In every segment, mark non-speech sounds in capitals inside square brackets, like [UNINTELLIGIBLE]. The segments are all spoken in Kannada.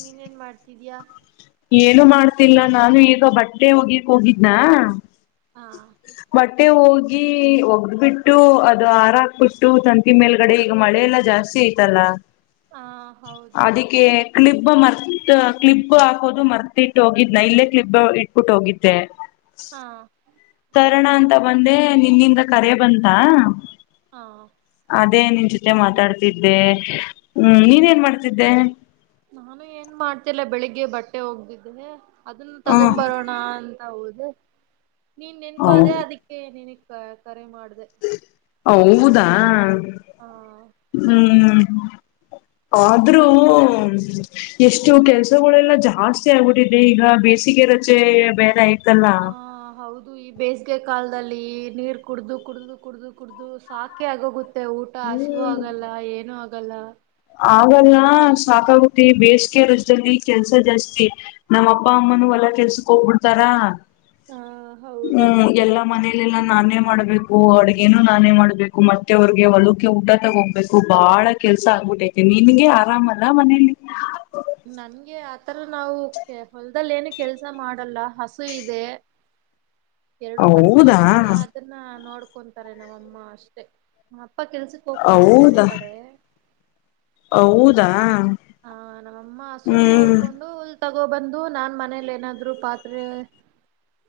ನೀನೇನ್ನ್ ಮಾಡ್ತಿದಯಾ ಏನು ಮಾಡ್ತಿಲ್ಲ ನಾನು ಈಗ ಬಟ್ಟೆ ಒಗಿಕ್ ಹೋಗಿದ್ನ ಹಾ ಬಟ್ಟೆ ಹೋಗಿ ಒಗ್ದ್ ಬಿಟ್ಟು ಅದು ಹಾರ ಹಾಕ್ಬಿಟ್ಟು ತಂತಿ ಮೇಲ್ಗಡೆ ಈಗ ಮಳೆಲ್ಲಾ ಜಾಸ್ತಿ ಲ್ಲ ಹಾ ಹೌದು ಕ್ಲಿಬ್ ಮರ್ ತ್ ಕ್ಲಿಬ್ ಹಾಕಿ ಹೋದು ಮರ್ತಿ ಇಟ್ಟ ಹೋಗಿದ್ ನೈ ಇಲ್ಲೇ ಕ್ಲಿಫ್ ಇಟ್ಬಿಟ್ಟ ಹೋಗಿದ್ದೆ ಹಾ ತರಣ ಅಂತ ಬಂದೆ ನಿಮ್ಮಿಂದ ಕರೆ ಬಂತಾ ಹಾ ಅದೇ ನಿನ್ ಜೊತೆ ಮಾತಾಡ್ತಿದ್ದೆ ಹ್ಮ್ ನೀನ್ ಏನ್ ಮಾಡ್ತಿದ್ದೆ ನಾನು ಏನ್ ಮಾಡ್ತಿಲ್ಲ ಬೆಳಿಗ್ಗೆ ಬಟ್ಟೆ ಒಗ್ದಿದ್ದೆ ಅದನ್ನ ತಗೊ ಬರೋಣ ಅಂತ ಹೌದ ನೀನ್ ಹ ನೆನಪಾ ಅದೆೇ ಅದಕ್ಕೆ ನಿನ ಕರೆ ಮಾಡ್ದ ಹೌದಾ ಹ ಹ್ಮ್ ಆದ್ರೂ ಇದು ಎಷ್ಟು ಕೆಲ್ಸಗಳೆಲ್ಲ ಜಾಸ್ತಿ ಆಗ್ಬಿಟ್ಟಿದೆ ಈಗ ಬೇಸಿಗೆ ರಜೆ ಬೇರೆ ಆಯ್ತಲ್ಲ ಹಾ ಹೌದು ಈ ಬೇಸಿಗೆ ಕಾಲದಲ್ಲಿ ನೀರ್ ಕುಡ್ದು ಕುಡ್ದು ಕುಡ್ದು ಕುಡಿದು ಸಾಕೆ ಆಗೋಗುತ್ತೆ ಮತ್ತೆ ಊಟ ಹಸಿವು ಆಗಲ್ಲ ಏನು ಆಗಲ್ಲ ಆಗಲ್ಲಾ ಸಾಕಾಗುತ್ತೆ ಬೇಸಿಗೆ ರಜದಲ್ಲಿ ಕೆಲ್ಸ ಜಾಸ್ತಿ ನಮ್ಮ್ ಅಪ್ಪ ಅಮ್ಮನುೂ ಹೋಲ್ಲಾ ಕೆಲ್ಸಕ್ ಹೋಗ್ಬಿಡ್ತಾರ ಹ ಹೌದು ಹ್ಮ್ ಎಲ್ಲಾ ಮನೆ ಲ್ಲ ನಾನೇ ಮಾಡ್ಬೇಕು ಅಡ್ಗೇನು ನಾನೇ ಮಾಡ್ಬೇಕು ಮತ್ತೆ ಅವ್ರಿಗೆ ಹೊಲಕೆ ಊಟ ತಗೋಗ್ಬೇಕು ಬಹಳ ಕೆಲ್ಸ ಆಗ್ಬಿಟ್ಟತಿನಿ ನಿನ್ಗೆ ಆರಾಮಲ್ಲಾ ಮನೇಲಿ ನಂಗೆ ಆತರ ನಾವು ಕೆ ಹೊಲದದಲ್ಲಿ ಏನು ಕೆಲ್ಸ ಮಾಡಲ್ಲ ಹಸು ಇದೆ ಹೌದಾ ನ್ನ ನೋಡ್ಕೊಂತಾರೆ ನಮ್ಮಮ್ಮ ಅಷ್ಟೇ ನಮ್ಮ ಅಪ್ಪ ಕೆಲ್ಸಕ್ ಹೋಗ್ತಾರೆ ಬೇರೆ ಹೌದಾ ಕಡೆ ಹೌದಾ ಹಾ ನಮ್ಮಮ್ಮ ಹಸುನ್ ಹ್ಮ್ ನೋಡ್ಕೊಂಡು ಹುಲತಗೋಬಂದು ನಾನ್ ಮನೇಲಿ ಏನಾದ್ರು ಪಾತ್ರೆ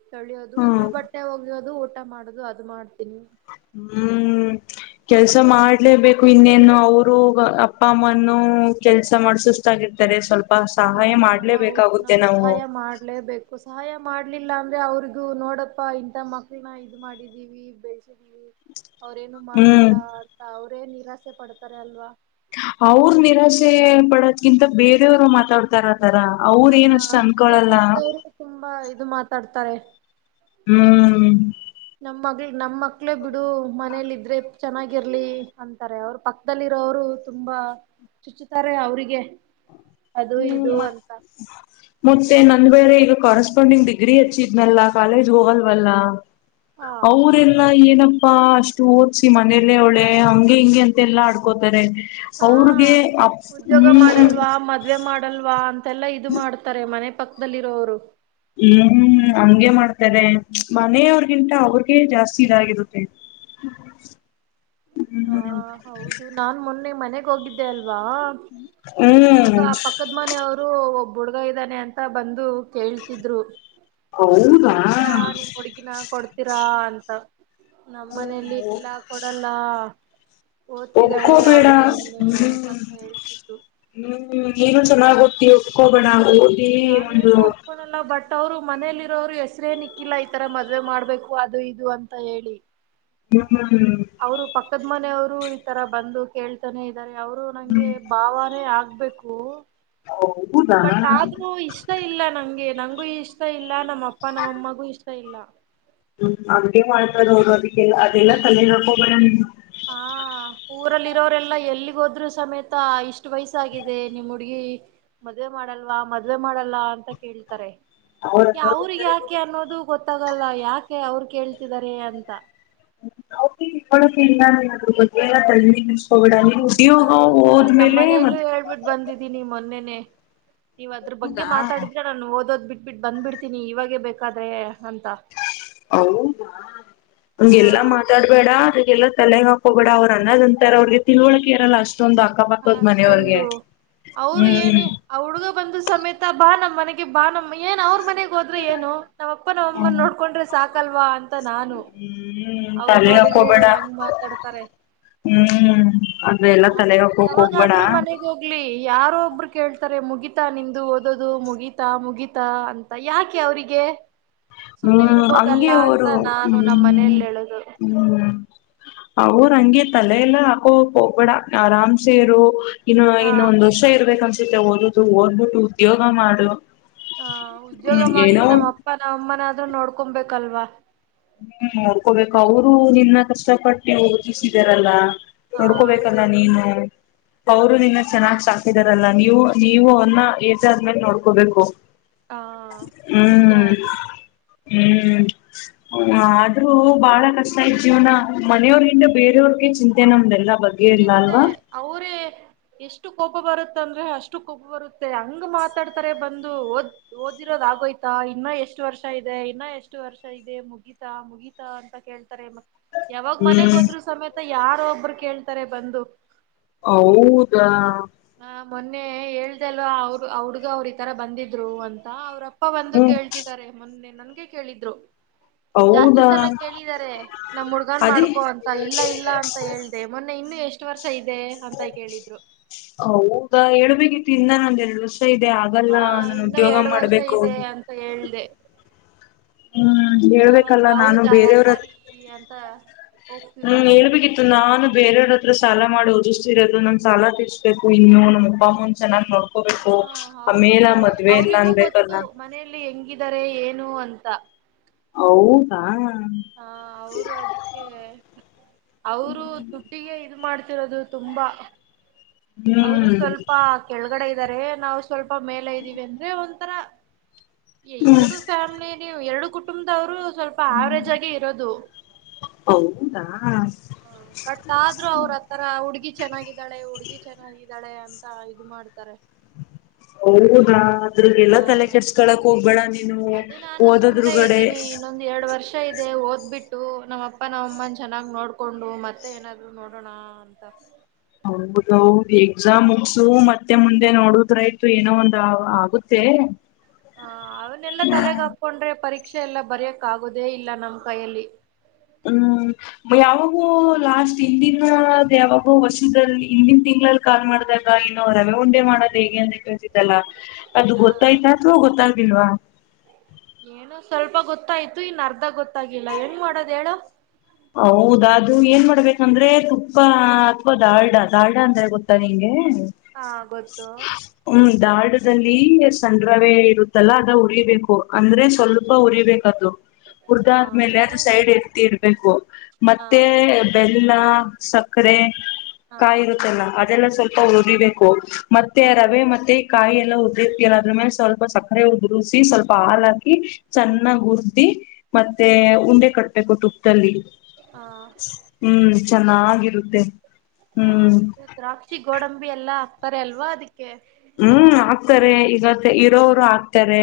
ತೋಳಿಯೋದು ಇಲ್ಲ ಹ್ಮ್ ಬಟ್ಟೆ ಒಗೆಯೋದು ಊಟ ಮಾಡೋದು ಅದು ಮಾಡ್ತೀನಿ ಹ್ಮ್ ಕೆಲ್ಸ ಮಾಡ್ಲೇಬೇಕು ಇನ್ನೇನು ಅವರು ಅಪ್ಪ ಅಮ್ಮನು ಕೆಲ್ಸ ಮಾಡಸ [UNINTELLIGIBLE] ಸ್ವಲ್ಪ ಹ ಸಹಾಯ ಹೌದು ಮಾಡ್ಲೇಬೇಕಾಗುತ್ತೆ ನಾವು ಸಹಾಯ ಮಾಡ್ಲೇಬೇಕು ಸಹಾಯ ಮಾಡ್ಲಿಲ್ಲ ಅಂದ್ರೆ ಅವ್ರಿಗು ನೋಡಪ್ಪಾ ಇಂತ ಮಕ್ಳನ ಇದು ಮಾಡಿದೀವಿ ಬೆಳಸಿದ್ವಿ ಅವ್ರೇನು ಹ್ಮ್ ಮಾಡ್ತಿಲ್ಲ ಅಂತ ಅವ್ರೇ ನಿರಾಸೆ ಪಡ್ತಾರೆ ಅಲ್ವಾ ಅವ್ರ ನಿರಾಶೆ ಪಡೋದಕಿಂತ ಬೇರೆಯವರು ಮಾತಾಡ್ತ ತರ ತರ ಅವ್ರ ಹ ಏನ ಅಷ್ಟು ಮನೆ ಅನ್ಕೊಳಲ್ಲ ಪಕ್ಕದವ್ರು ತುಂಬಾ ಇದು ಮಾತಾಡ್ತಾರೆ ಹ್ಮ್ ನಮ್ಮ್ ಮ ನಮ್ಮ ಮಕ್ಳೇ ಬಿಡು ಮನೇಲಿ ಇದ್ರೆ ಚೆನ್ನಾಗಿರ್ಲಿ ಅಂತಾರೆ ಅವ್ರ ಪಕ್ಕ ಪಕ್ಕದಲ್ಲಿರೋವರು ತುಂಬಾ ಚುಚ್ಚುತ್ತಾರೆ ಅವರಿಗೆ ಹ್ಮ್ ಮತ್ತ ಮತ್ತೆ ನಂದ್ ವೇಳೆ ಈಗ ಕಸ್ಪಾಂಡಿಂಗ್ ಡಿಗ್ರಿ ಹಚ್ಚಿದ್ನಲ್ಲ ಕಾಲೇಜ್ ಹೋಗಲ್ವಲ್ಲ ಹಾ ಅವರೆಲ್ಲ ಏನಪ್ಪ ಅಪ್ಪಾ ಅಷ್ಟು ಓದ್ಸಿ ಮನೇಲೆ ಅವಳೇ ಹಂಗೆ ಹಿಂಗೆ ಅಂತೆಲ್ಲಾ ಆಡ್ಕೋತಾರೆ. ಹಾ ಅವ್ರಿಗೆ ಅ ಉದ್ಯೋಗ ಹ್ಮ ಮಾಡಲ್ವಾ ಮದ್ವೆ ಮಾಡಲ್ವಾ ಅಂತೆಲ್ಲಾ ಇದು ಮಾಡ್ತಾರೆ ಮನೆ ಪಕ್ಕದಲ್ಲಿರೋರು ಹ್ಮ್ ಹ್ಮ ಅಂಗೆ ಮಾಡ್ತಾರೆ ಮನೆಯವರ್ಗಿಂತ ಅವ್ರಿಗೆ ಜಾಸ್ತಿ ಇದಾಗಿರುತ್ತೆ [UNINTELLIGIBLE] ಹಾ ಹ್ಮ್ ಹೌದು ನಾನ್ ಮೊನ್ನೆ ಮನೆಗೆ ಹೋಗಿದ್ದೆ ಅಲ್ವಾ ಅವಾಗ ಹ್ಮ್ ಆ ಪಕ್ಕದ್. ಮನೆಯವರು ಒಬ್ ಹುಡುಗಾ ಇದನೆ ಅಂತ ಬಂದು ಕೇಳ್ತಿದ್ರು ಹೌದಾ ಕೊಡ್ತೀರಾ ನಿಮ್ ಹುಡುಗಿನ ಕೊಡ್ತೀರಾ ಅಂತ ನಮನೇಲಿ ಇಲ್ಲಾ ಕೊಡಲ್ಲ ಓದ್ತಿದ್ದಾಳೆ ಒಬ್ಬರು ಆ ಬಿಡಲ್ಲ ಹುಡುಗಿ ಇನ್ನೂ ಹ್ಮ್ಮ್ ಅಂತ ಹೇಳ್ತಿದ್ರು ಹ್ಮ್ ನೀನು ಚೆನ್ನಾಗ ಓದತಿಯ ಒಪ್ಕೋಬೇಡ ಒದ ನಾನೇನು ಇಕೋನಲ್ಲ ಬಟ್ ಅವ್ರು ಮನೇಲಿ ಇರೋರು ಹೆಸ್ರೇನಿಕ್ಕಿಲ್ಲ ಈ ತರ ಮದ್ವೆ ಮಾಡ್ಬೇಕು ಅದು ಇದು ಅಂತ ಹೇಳಿ [INAUDIBLE] ಹ್ಮ ಹ್ಮ ಹ್ಮ್ ಅವರು ಪಕ್ಕದ ಮನೆಯವರು ಈ ತರ ಬಂದು ಕೇಳ್ತಾನೇ ಇದರೆ ಅವರು ನಂಗೆ ಬಾವಾನೇ ಆಗ್ಬೇಕು ಹೌದ ಬಟ್ ಆದ್ರೂ ಇಷ್ಟ ಇಲ್ಲ ನಂಗೆ ನಂಗೂ ಇಷ್ಟ ಇಲ್ಲ ನಮ್ಮ ಅಪ್ಪ ನಮ್ಮಮ್ಮಗೂ ಇಷ್ಟ ಇಲ್ಲ ಹ್ಮ್ ಅಂಗಗೆ ಮಾಡ್ತದ ಅವರು ಅದಕ್ಕೆಲ್ಲ ಅದೆಲ್ಲಾ ತಲೆ ಹಾಕೊಬರ ಹಾ ಊರಲ್ಲಿ ಇರೋರೆಲ್ಲಾ ಎಲ್ಲಿಗ್ ಹೋದ್ರೂ ಸಮೇತ ಇಷ್ಟು ವಯಸ್ಸಾಗಿದೆ ನಿಮ್ ಹುಡ್ಗಿ ಮದ್ವೆ ಮಾಡಲ್ವಾ ಮದ್ವೆ ಮಾಡಲ್ಲ ಅಂತ ಕೇಳ್ತಾರೆ. ಅವ್ರಿಗೆ ಯಾಕೆ ಅನ್ನೋದು ಗೊತ್ತಾಗಲ್ಲ ಯಾಕೆ ಅವರು ಕೇಳ್ತಿದಿದ್ದಾರೆ ಅಂತ- ತಿಕೊಳ್ಳಳಕ ಇಲ್ಲದ್ರ ಬಗ್ಗೆ ಎಲ್ಲ ತ ಹ್ಮ್ ನಾನೇನು ನಮ್ಮ ಮನೆಯಲ್ಲೂ ಮತ್ ಹೇಳ್ಬಿಟ್ಟು ಬಂದಿದ್ದ ಿ ಮೊನ್ನೆನೆ ನೀವು ಅದ್ರ ಬಗ್ಗೆ ಹೌದಾ ಮಾತಾಡಿದ್ರೆ ನಾನು ಓದೋದ್ ಬಿಟ್ಟು ಬಿಟ್ಟ ಬಂದ್ಬಿಡ್ತೀನಿ ಇವಾಗೇ ಬೇಕಾದ್ರೆ ಅಂತ ಹದಾ ಹಾ ನಗೆಲ್ಲಾ ಮಾತಾಡಿ- ಬೇಡ ಅದಲ್ಲ ತಲೆ ಹಾಕ ಹೋಗೇಡ ಅವರು ಅನ್ನದಂತರ ಅವ್ರಿಗೆ ತಿಳಕೆರಲ್ಲ ಅಷ್ಟೊಂದಂದು ಆ ಅಕ್ಕ ಬತದ್ ಮನೆಯವ್ರಿಗೆ ಅಷ್ಟೊಂದು ಅವರು ಹ್ಮ್ ಏನೇ ಆ ಹುಡ್ಗ ಬಂದು ಸಮೇತ ಬಾ ನಮ್ಮ್ ಮನೆಗೆ ಬಾ ನ ಏನ್ ಅವ್ರ ಮನೆಗ್ ಹೋದ್ರೆ ಏನು ನಾವಪ್ಪ ನಮ್ಮ ನೋಡ್ಕೊಂಡ್ರೆ ಸಾಕಲ್ವಾ ಅಂತ ನ ನಾನು ಹ್ಮ್ ಅವರು ತಲೆ ನೋಡಿದ್ರೆ ಹಾಕೋಬೇಡ ಹೆಂಗ ಮಾತಾಡ್ತಾರೆ ಹ್ಮ್ ಅದಲ್ಲಾ ತಲೆ ಹಾಕಕ್ ಹೋಗ್ಬೇಣ ಯಾವಾಗಾದ್ರೂ ಮನೆಗ್ ಹೋಗ್ಲಿ ಯಾರೋ ಒಬ್ರು ಕೇಳ್ತಾರೆ ಮುಗಿತಾ ನಿಂದು ಓದೋದು ಮುಗಿತಾ ಮುಗಿತಾ ಅಂತ ಯಾಕೆ ಅವರಿಗೆ ಸುಮ್ನೆ ಹ್ಮ್ ಇರ್ಬೋದಲ್ಲ ಹಂಗೆ ಅಂತ ಅವರು ನಾನು ಹ್ಮ್ ನಮ್ಮನೆಲ್ಲಿ ಹೇಳೋದು ಹ್ಮ್ ಅವರು ಹಂಗೆ ತಲೆ ಎಲ್ಲ ಹಾಕೋಕ್ ಹೋಗ್ಬೇಡ ಆರಾಮ್ಸೇರು- ಇನ್ನು ಹಾ ಇನ್ನೊಂದ್ ವರ್ಷ ಇರ್ಬೇಕ ಅನ್ಸುತ್ತೆ ಓದದು ಓದ್ಬಿಟ್ಟು ಉದ್ಯೋಗ ಮಾಡು ಹ ಉದ್ಯೋಗ ಹ್ಮ್ ಮಾಡಿ ಏನೋ ನಮ್ಮ್ ಅಪ್ಪ ನಾವ ಅಮ್ಮನ ಆದ್ರೂ ನೋಡ್ಕೊಬೇಕಲ್ವಾ- ಹ್ಮ್ ನೋಡ್ಕೋಬೇಕು ಅವರು ನಿನ್ನ ಕಷ್ಟಪಟ್ಟು ಓದಿಸಿದಾರಲ್ಲ. ಹಾ ನೋಡ್ಕೋಬೇಕಲ್ಲ ಹೌ ನೀನು. ಅವರು ನಿನ್ನ ಚೆನ್ನಾಗ್ ಸಾಕಿದಾರಲ್ಲ ನೀವು ನೀವು ಅವ್ರನ್ನ ಏಸಾದ್ಮೇಲೆ ನೋಡ್ಕೋಬೇಕು ಹಾ ನಿಜ ಹ್ಮ್ ಅದು ಹ್ಮ್ ಹ ಆದ್ರೂ ಬಹಳ ಕಷ್ಟ ಯ್ ಜೀವನ ಮನೆಯವ್ರ ಹಿಂದ ಬೇರೆಯವ್ರಿಗೆ ಚಿಂತೆೆ ನಮ್ದೆಲ್ಲ ಬರ್ು ಚಿಂತೆ ಅವರೇ ಎಷ್ಟು ಕೋಪ ಬರುತ್ತ ಅಂದ್ರೆ ಅಷ್ಟು ಕೋಪ ಬರುತ್ತೆ ಹಂಗ ಮಾತಾಡ್ತಾರೆ ಬಂದು ಓದ ಓದಿರೋದ ಆೋಯ್ತಾ ಇನ್ನ ಎಷ್ಟು ವರ್ಷ ಇದೆ ಇನ್ನ ಎಷ್ಟು ವರ್ಷ ಇದೆ ಮುಗ ಮುಗಿತಾ ಮುಗಿತಾ ಅಂತ ಕೇಳ್ತಾರೆ ಮತ್ೆ ಯಾವಾಗ ಮನೆಗ್ ಹ್ಮ್ ಹೋದ್ರೂ ಸಮೇತ ಯಾರ ಒಬ್ರು ಕೇಳ್ತಾರೆ ಬಂದು ಹೌದಾ ಹ ಮೊನ್ನೆ ಹೇಳ್ದಲ್ ಅವರು ಅವಡ್ಗ ಅವ್ರ ಈತರ ಬಂದಿದ್ರು ಅಂತ ಅವ್ರ ಅಪ್ಪ ಬಂದು ಹ್ಮ್ ಕೇಳ್ತಿದ್ದಾರೆ ಮೊನ್ನೆ ನನ್ಗೆ ಕೇಳಿದ್ರು ಜಾಸ್ತಿ ಹೌದಾ ಸಲ ಕೇಳಿದಿದ್ದಾರೆ ನಮ್ಮ್ ಹುಡ್ಗನ್ ಅದೇ ಮಾಡ್ಕೊ ಅಂತ ಇಲ್ಲ ಇಲ್ಲ ಅಂತ ಹೇಳ್ದ ಅೇ ಮೊನ್ನೆ ಇನ್ನು ಎಷ್ಟು ವರ್ಷ ಇದೆ ಅಂತ ಕೇಳಿದ್ರು ಹೌದಾ ಹೇಳ್ಬೇಕಿತ್ತು ಇನ್ನಾನ ಒಂದ ಎರಡು ಇಷ್ಟ ಇದೆ ಹಾ ಆಗಲ್ಲ ನನ್ ಇನ್ನ ಉದ್ಯೋಗ ಎರಡು ವರ್ಷ ಮಾಡ್ಬೇಕು ಇದೆ ಹೇಳ್ದೆ ಹ್ಮ್ ಅವವಾಗ ಹೇಳ್ಬೇಕಲ್ಲ ನಾನು ಹೌದಾ ಬೇರೆಯವ್ರ ಸರಿ ಅಂತ ಹ್ಮ್ ಹೋಗ್ತಿದ್ದಾರೆ ಹೇಳ್ಬೇಕಿತ್ತು ನಾನು ಬೇರವ್ರ ಹತ್ರ ಸಾಲ ಮಾಡಿ ಓದಿಸ್ ಇರೋದು ನನ್ನ ಸಾಲ ತಿರ್ಬೇಕು ಇನ್ನು ನಮ್ಮ ಅಪ್ಪಮ್ಮಂದ ಚನ್ನಾಗ್ೋ- ಹಕೋಬೇಕು ಹಾ ಆಮೇಲ ಹೌದು ಮದ್ವೆ ಎಲ್ಲ ಅನ್ಬೇಕಲ್ಲ ಹೆಂಗಿದರೆ ಏನು ಅಂತ- ಹೌದಾ ಹಾ ಅವರು ಅದಿ ಅವರು ದುಡ್ಡಿಗೆ ಇದ ಮಾಡ್ತಿರೋದು ತುಂಬಾ ಅವರು ಹ್ಮ್ ಸ್ವಲ್ಪ ಕೆಳಗಡೆ ಇದ್ದಾರೆ ನಾವು ಸ್ವಲ್ಪ ಮೇಲೆ ಇದ್ದೀವಿ ಅಂದ್ರೆ ಒಂಥರ- ಹ್ಮ್ ಎರಡು ಫ್ಯಾಮ್ಲಿ ಎರಡು ಕುಟುಂಬದವರು ಸ್ವಲ್ಪ ಆವರೇಜ್ ಆಗಿ ಇರೋದು ಹೌದಾ ಬಟ್ ಆದ್ರೂ ಅವ್ರ. ಆ ತರ ಹುಡ್ಗಿ ಚೆನ್ನಾಗಿದ್ದಾಳೆ ಹುಡ್ಗಿ ಚೆನ್ನಾಗಿದ್ದಾಳೆ ಅಂತ ಇ ಮಾಡ್ತಾರೆ- ಹೌದಾ ಅದ್ರ ಹ ಎಲ್ಲ ತಲೆ ಕೆಡ್ಸ್ಕಳಕ್ ಹೋಗ್ಬೇಡ ನೀನು ಓದದ್ರುಗಡೆ. ಒಂದ್ ಎರಡ್ ವರ್ಷ ಇದೆ ಓದ್ಬ ಬಿಟ್ಟು ನಮ್ಮ ಅಪ್ಪ ನಾವ ಅಮ್ಮನ ಚೆನ್ನಾಗ್ ನೋಡ್ಕೊಂಡು ಮತ್ತೆ ಏನಾದ್ರು ನೋಡೋಣ ಹಂತ ಹೌದೌದು ಎಕ್ಸಾಮ್ ಮುಗ್ಸು ಮತ್ತೆ ಮುಂದೆ ನೋಡುದ್ರಾಯ್ತು ಏನೋ ಒಂದ ಆಗುತ್ತೆ ಹ ಅವನೆಲ್ಲಾ ತಲೆಗ ಹ್ಮ್ ಹಾಕೊಂಡ್ರೆ ಪರೀಕ್ಷೆ ಎಲ್ಲಾ ಬರ್ಯಕ್ ಆಗೋುದೇ ಇಲ್ಲ ನಮ್ ಕೈಯಲ್ಲಿ ಹ ಯಾವಾಗೂ ಲಾಸ್ಟ್ ಹಿಂದಿನದ ಯಾವಾಗೂ ವಸಲ್ಲಿ ಹಿಂದಿನ ತಿಂಳಲ್ಲಿ ಕಾಲ್ ಮಾಡ್ದ. ಇನ್ನು ರವೆ ಉಂಡೆ ಮಾಡೋದ್ ಹೇಗೆ ಅಂದ ಕೇತಿದ್ದಲ್ಲ ಅದು ಹ ಗೊತ್ತಾಯ್ತಾ ಅಥವಾ ಗೊತ್ತಾಗ್ದಲ್ವಾ- ಏನು ಸ್ವಲ್ಪ ಗೊತ್ತಾಯ್ತು ಇನ್ನು ಅರ್ಧ ಗೊತ್ತಾಗಿಿಲ್ಲ ಏನ್ ಮಾಡೋದ ಹೇಳು- ಹೌದ ಅದು ಏನ್ ಮಾಡ್ಬೇಕಂದ್ರೆ ತುಪ್ಪ ಅಥವಾ ದಾಲ್ಡಾ ದಾಡಾ ಅಂದ್ರೆ ಗೊತ್ತಾ ನಿಂಗೆ- ಹಾ ಗೊತ್ತು ಹ್ಮ್ ದಾಡದಲ್ಲಿ ಸಂಡ್ರವೆ ಇರುತ್ತಲ್ಲ ಅದ ಉರಿಬೇಕು ಅಂದ್ರೆ ಸ್ವಲ್ಪ ಉರಿಬೇಕು ಉರ್ದ ಹ ಆದ್ಮೇಲೆ ಅದು ಮತ್ತೆ ಸೈಡ್ ಎತಿ ಇರ್ಬೇಕು ಹ ಮತ್ತೆ- ಬೆಲ್ಲ ಸಕ್ಕರೆ ಹ ಕಾಯಿ ಇರುತ್ತೆಲ್ಲ ಅದೆಲ್ಲ ಸ್ವಲ್ಪ ಉರುದಿಬೇಕು ಮತ್ತೆ ರವೆ ಹ ಮತ್ತೆ ಕಾಯಿ ಎಲ್ಲ ಉದ್ರತೀರ ಅದ್ರ್ಮೇಲೆ ಸ್ವಲ್ಪ ಸಕ್ಕರೆ ಉದು್ರಸಿ ಸ್ವಲ್ಪ ಹಾ ಹಾಕಿ ಚೆನ್ನಾಗ್ ಹುರ್್ದಿ ಮತ್ತೆ ಉಂಡೆ ಕಟ್ಬೇಕು ತಟುಪ್ಪಲ್ಲಿ ಹಾ ಹ್ಮ್ ಚೆನ್ನಾಗಿರುತ್ತೆ ಹ ಹ್ಮ್ ದ್ರಾಕ್ಷಿ ಗೋಡಂಬಿ ಎಲ್ಲಾ ಅಪ್ಪರ ಅಲ್ವಾ ಅದಿಕ್ಕೆ ಹ್ಮ್ ಆಕ್ತಾರೆ ಈಗ ಇರೋರು ಆಕ್ತಾರೆ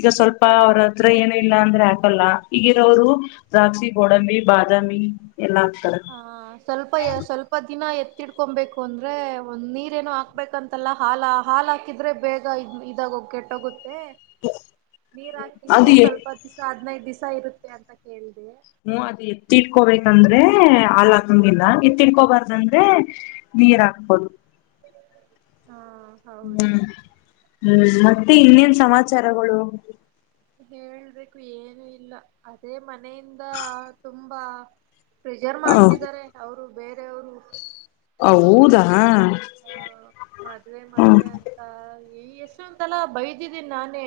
ಈಗ ಸ್ವಲ್ಪ ಅವರ ಹತ್ರ ಏನು ಇಲ್ಲ ಅಂದ್ರೆ ಹಾಕಲ್ಲ ಈಗಿರೋರು ದ್ರಾಕ್ಷಿ ಗೋಡಂಬಿ ಬಾದಾಮಿ ಎಲ್ಲ ಹಾ ಸ್ವಲ್ಪ ಸ್ವಲ್ಪ ಸ್ಪ್ಪ ದಿನ ಎತ್ತಿಡ್ಕೊಬೇಕು ಅಂದ್ರೆ ಒಂದು ನೀರೇನೋ ಹಾಕ್ಬೇಕಂತಲ್ಲ ಹಾಲ ಹಾಲಾ ಇದ್ರೆ ಬೇಗ ಇದಾಗ ಕೆಟ್ಟೋಗುತ್ತೆ ನೀರ್ ಹಾಕಿದ್ರೆ ಸ್ವಲ್ಪ ದಿವಸ ಹದ್ನೈದ ದಿವಸ ಇರುತ್ತೆ ಅಂತ ಕೇಳಿದೆ ಹ್ಮ ಅದ ಎತ್ತಿಟ್ಕೋಬೇಕಂದ್ರೆ ಹಲ್ಲ ತುಂಬಿಲ್ಲ ಎತ್ತಿಟ್ಕೋಬಾರ್ದಂದ್ರೆ ನೀರ್ ಹಾಕಬಹುದು ಹಾ ಹೌದು ಹ್ಮ್ ಹ್ಮ್ ಮತ್ತೆ ಇನ್ನೇನ್ ಸಮಾಚಾರಗಳು ಹೇಳೇಬೇಕು ಏನು ಇಲ್ಲ ಅದೇ ಮನೆಯಿಂದ ತುಂಬಾ ಪ್ರಿಜರ್ ಹ ಮಾಡ್ತಿದ್ದಾರೆ ಅವ್ರು ಬೇರೆಯವರು ಹೌದಾ ಹಾ ಮದ್ವೆ ಹ್ಮ ಮದ್ವೆ ಅಂತ ಈ ಎಷ್ಟು ಅಂತಲ್ಲ ಬೈದಿದ್ದೀನಿ ನಾನೇ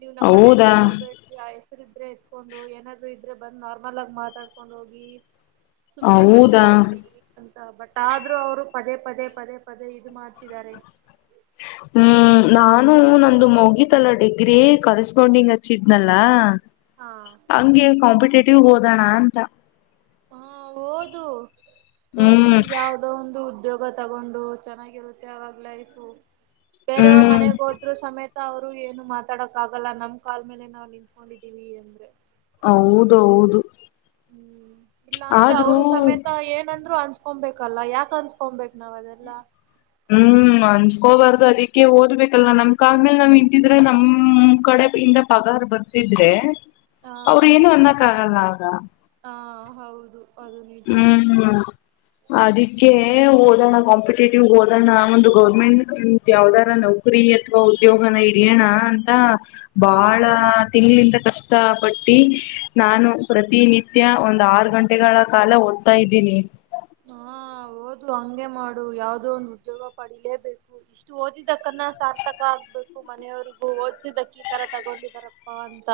ನೀವ್ ನಮ್ಮ್ ಮನೆ ಹೌದಾ ಹತ್ರ ಬರಬೇಡಿ ಈ ಹೆಸರು ಇದ್ರೆ ಎತ್ಕೊಂಡು ಏನಾದ್ರು ಇದ್ರೆ ಬಂದ್ ನಾರ್ಮಲ್ ಆಗಿ ಮಾತಾಡ್ಕೊಂಡ್ ಹೋಗಿ ಸುಮ್ನೆ ಬಂದ್ ಹೌದಾ ಮಾತಾಡಿದ ಅಂತ ಬಟ್ ಆದ್ರೂ ಅವರು ಪದೇ ಪದೇ ಪದೇ ಪದೇ ಇದು ಮಾಡ್ತಿದ್ದಾರೆ ಹ್ಮ್ ನಾನು ನಂದು ಮೌಗಿ ತಲ್ಲ ಡಿಗ್ರಿ ಕರೆಸ್ಪಾಂಡಿಂಗ್ ಹಚ್ಚಿದ್ನಲ್ಲ ಹಾ ಹಂಗೆ ಕಾಂಪಿಟೇಟಿವ್ ಹೋದೋಣ ಅಂತ ಹಾ ಓದು ಓದಿ ಹ್ಮ್ ಯಾವ್ದ ಯದೋ ಒಂದು ಉದ್ಯೋಗ ತಗೊಂಡು ಚೆನ್ನಾಗಿರುತ್ತೆ ಆಾಗ ಲೈಫು ಬೇರೆಯವ್ರ ಹ್ಮ್ ಮನೆಗ್ ಹೋದ್ರು ಸಮೇತ ಅವ್ರು ಏನು ಮಾತಾಡಕ್ ಆಗಲ್ಲ ನಮ್ ಕಾಲ್ ಮೇಲೆ ನಾವವು ನಿಂತ್ಕೊಂಡಿದೀವಿ ಅಂದ್ರೆ ಹೌದೌದು ಹ್ಮ್ ಇಲ್ಲ ಅಂದ್ರೆ ಅವ್ರು ಸಮೇತ ಏನಂದ್ರು ಅನ್ ಹಕೊಂಬಬೇಕಲ್ಲಾ ಯಾಕ ಅಸ್ಕೊಂಬೇಕ್ ನಾವ್ ಅದೆಲ್ಲ ಹ್ಮ್ ಅನ್ಚ್ಕೋಬಾರ್ದು ಅದಕ್ಕೆ ಓದಬೇಕಲ್ಲ ನಮ್ ಕಾ್ಮೇಲೆ ನಾವ್ ಇಂತಿದ್ರೆ ನಮ್ ಕಡೆ ಇಿಂದ ಪಗಾರ್ ಬರ್ ಇದ್ರೆ ಹಾ ಅವ್ರ ಏನು ಅನ್ನಕ್ಕ ಆಗಲ್ಲ ಆಗ ಹಾ ಹೌದು ಅದು ನಿಜ ಹ್ಮ್ ಅದಕ್ಕೆ ಓದೋಣ ಕಾಂಪಿಟೇಟಿವ್ ಓದೋಣ ಒಂದು ಗೌರ್ಮೆಂಟ್ ಯಾವ್ದಾರ ನೋ ನಕ್ರರಿ ಅಥವಾ ಉದ್ಯೋಗನ ಹಡಿಯಣ ಅಂತ ಹಾ ಬಾಳ ತಿಂಗಳಿಂದ ಕಷ್ಟ ಪಟ್ಟಿ ನಾನು ಪ್ರತಿನಿತ್ಯ ಒಂದ್ ಆರು ಗಂಟೆಗಳ ಕಾಲ ಓದ್ತಾ ಇದ್ದೀನಿ ಹಾ ಹಓದ್ಲು ಹಂಗೆ ಮಾಡು ಯಾವ್ದೋ ಒಂದು ಉದ್ಯೋಗ ಪಡಿಲೇಬೇಕು ಇಷ್ಟು ಓದಿದಕ್ಕನ್ನ ಸಾರ್ಥಕ ಆಗ್ಬೇಕು ಮನೆಯವ್ರಗು ಓದ್ದಕ್ಕೆ ಈ ತರ ತಗೊಂಡಿದಾರಪ್ಪಾ ಅಂತ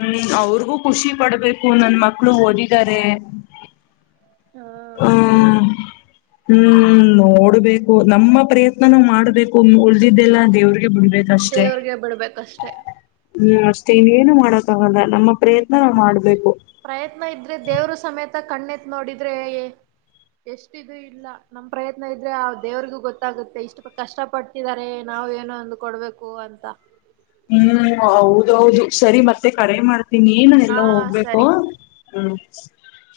ಹ್ಮ್ ಅವ್ರಿಗೂ ಖುಷಿ ಪಡ್ಬೇಕು ನನ್ ಮಕ್ಳು ಓದಿದಿದ್ದಾರೆ ಹಾ ಹೌದು ಹ್ಮ ಹ್ಮ್ ನೋಡ್ಬೇಕು ನಮ್ಮ ಪ್ರಯತ್ನೂ ಮಾಡ್ಬೇಕು ಉಳಿದಿದ್ದೆಲ್ಲ ದೇವ್ರಿಗೆ ಬಿಡ್ಬೇಕು ದೇವ್ರಿಗೆ ಬಿಡ್ಬೇಕಷ್ಟೇ ಹ್ಮ್ ಅಷ್ಟೇ ಇನ್ನೇನು ಮಾಡಕ್ಕಾಗಲ್ಲ ನಮ್ಮ ಪ್ರಯತ್ನ ನಾವ ಹ್ಮ್ ಮಾಡ್ಬೇಕು ಪ್ರಯತ್ನ ಇದ್ರೆ ದೇವ್ರು ಸಮೇತ ಕಣ್ಣೆತ್ ನೋಡಿದ್ರೆ ಎಷ್ಟ ಇದು ಇಲ್ಲ ನಮ್ ಪ್ರಯತ್ನ ಇದ್ರೆ ದೇವ್ರಿಗೂ ಗೊತ್ತಾಗುತ್ತೆ ಇಷ್ಟು ಕಷ್ಟಪಟ್ಟ ಇದಾರೆ ನಾವು ಏನ ಒಂದು ಕೊಡ್ಬೇಕು ಅಂತಾ ಹ್ಮ್ ಹೌದೌದು ಸರಿ ಮತ್ತೆ ಕಡೆ ಮಾಡ್ತೀನಿ ಏನ ಎಲ್ಲ ಹಾ ಹೋಗ್ಬೇಕು ಸರಿ. ಹ್ಮ್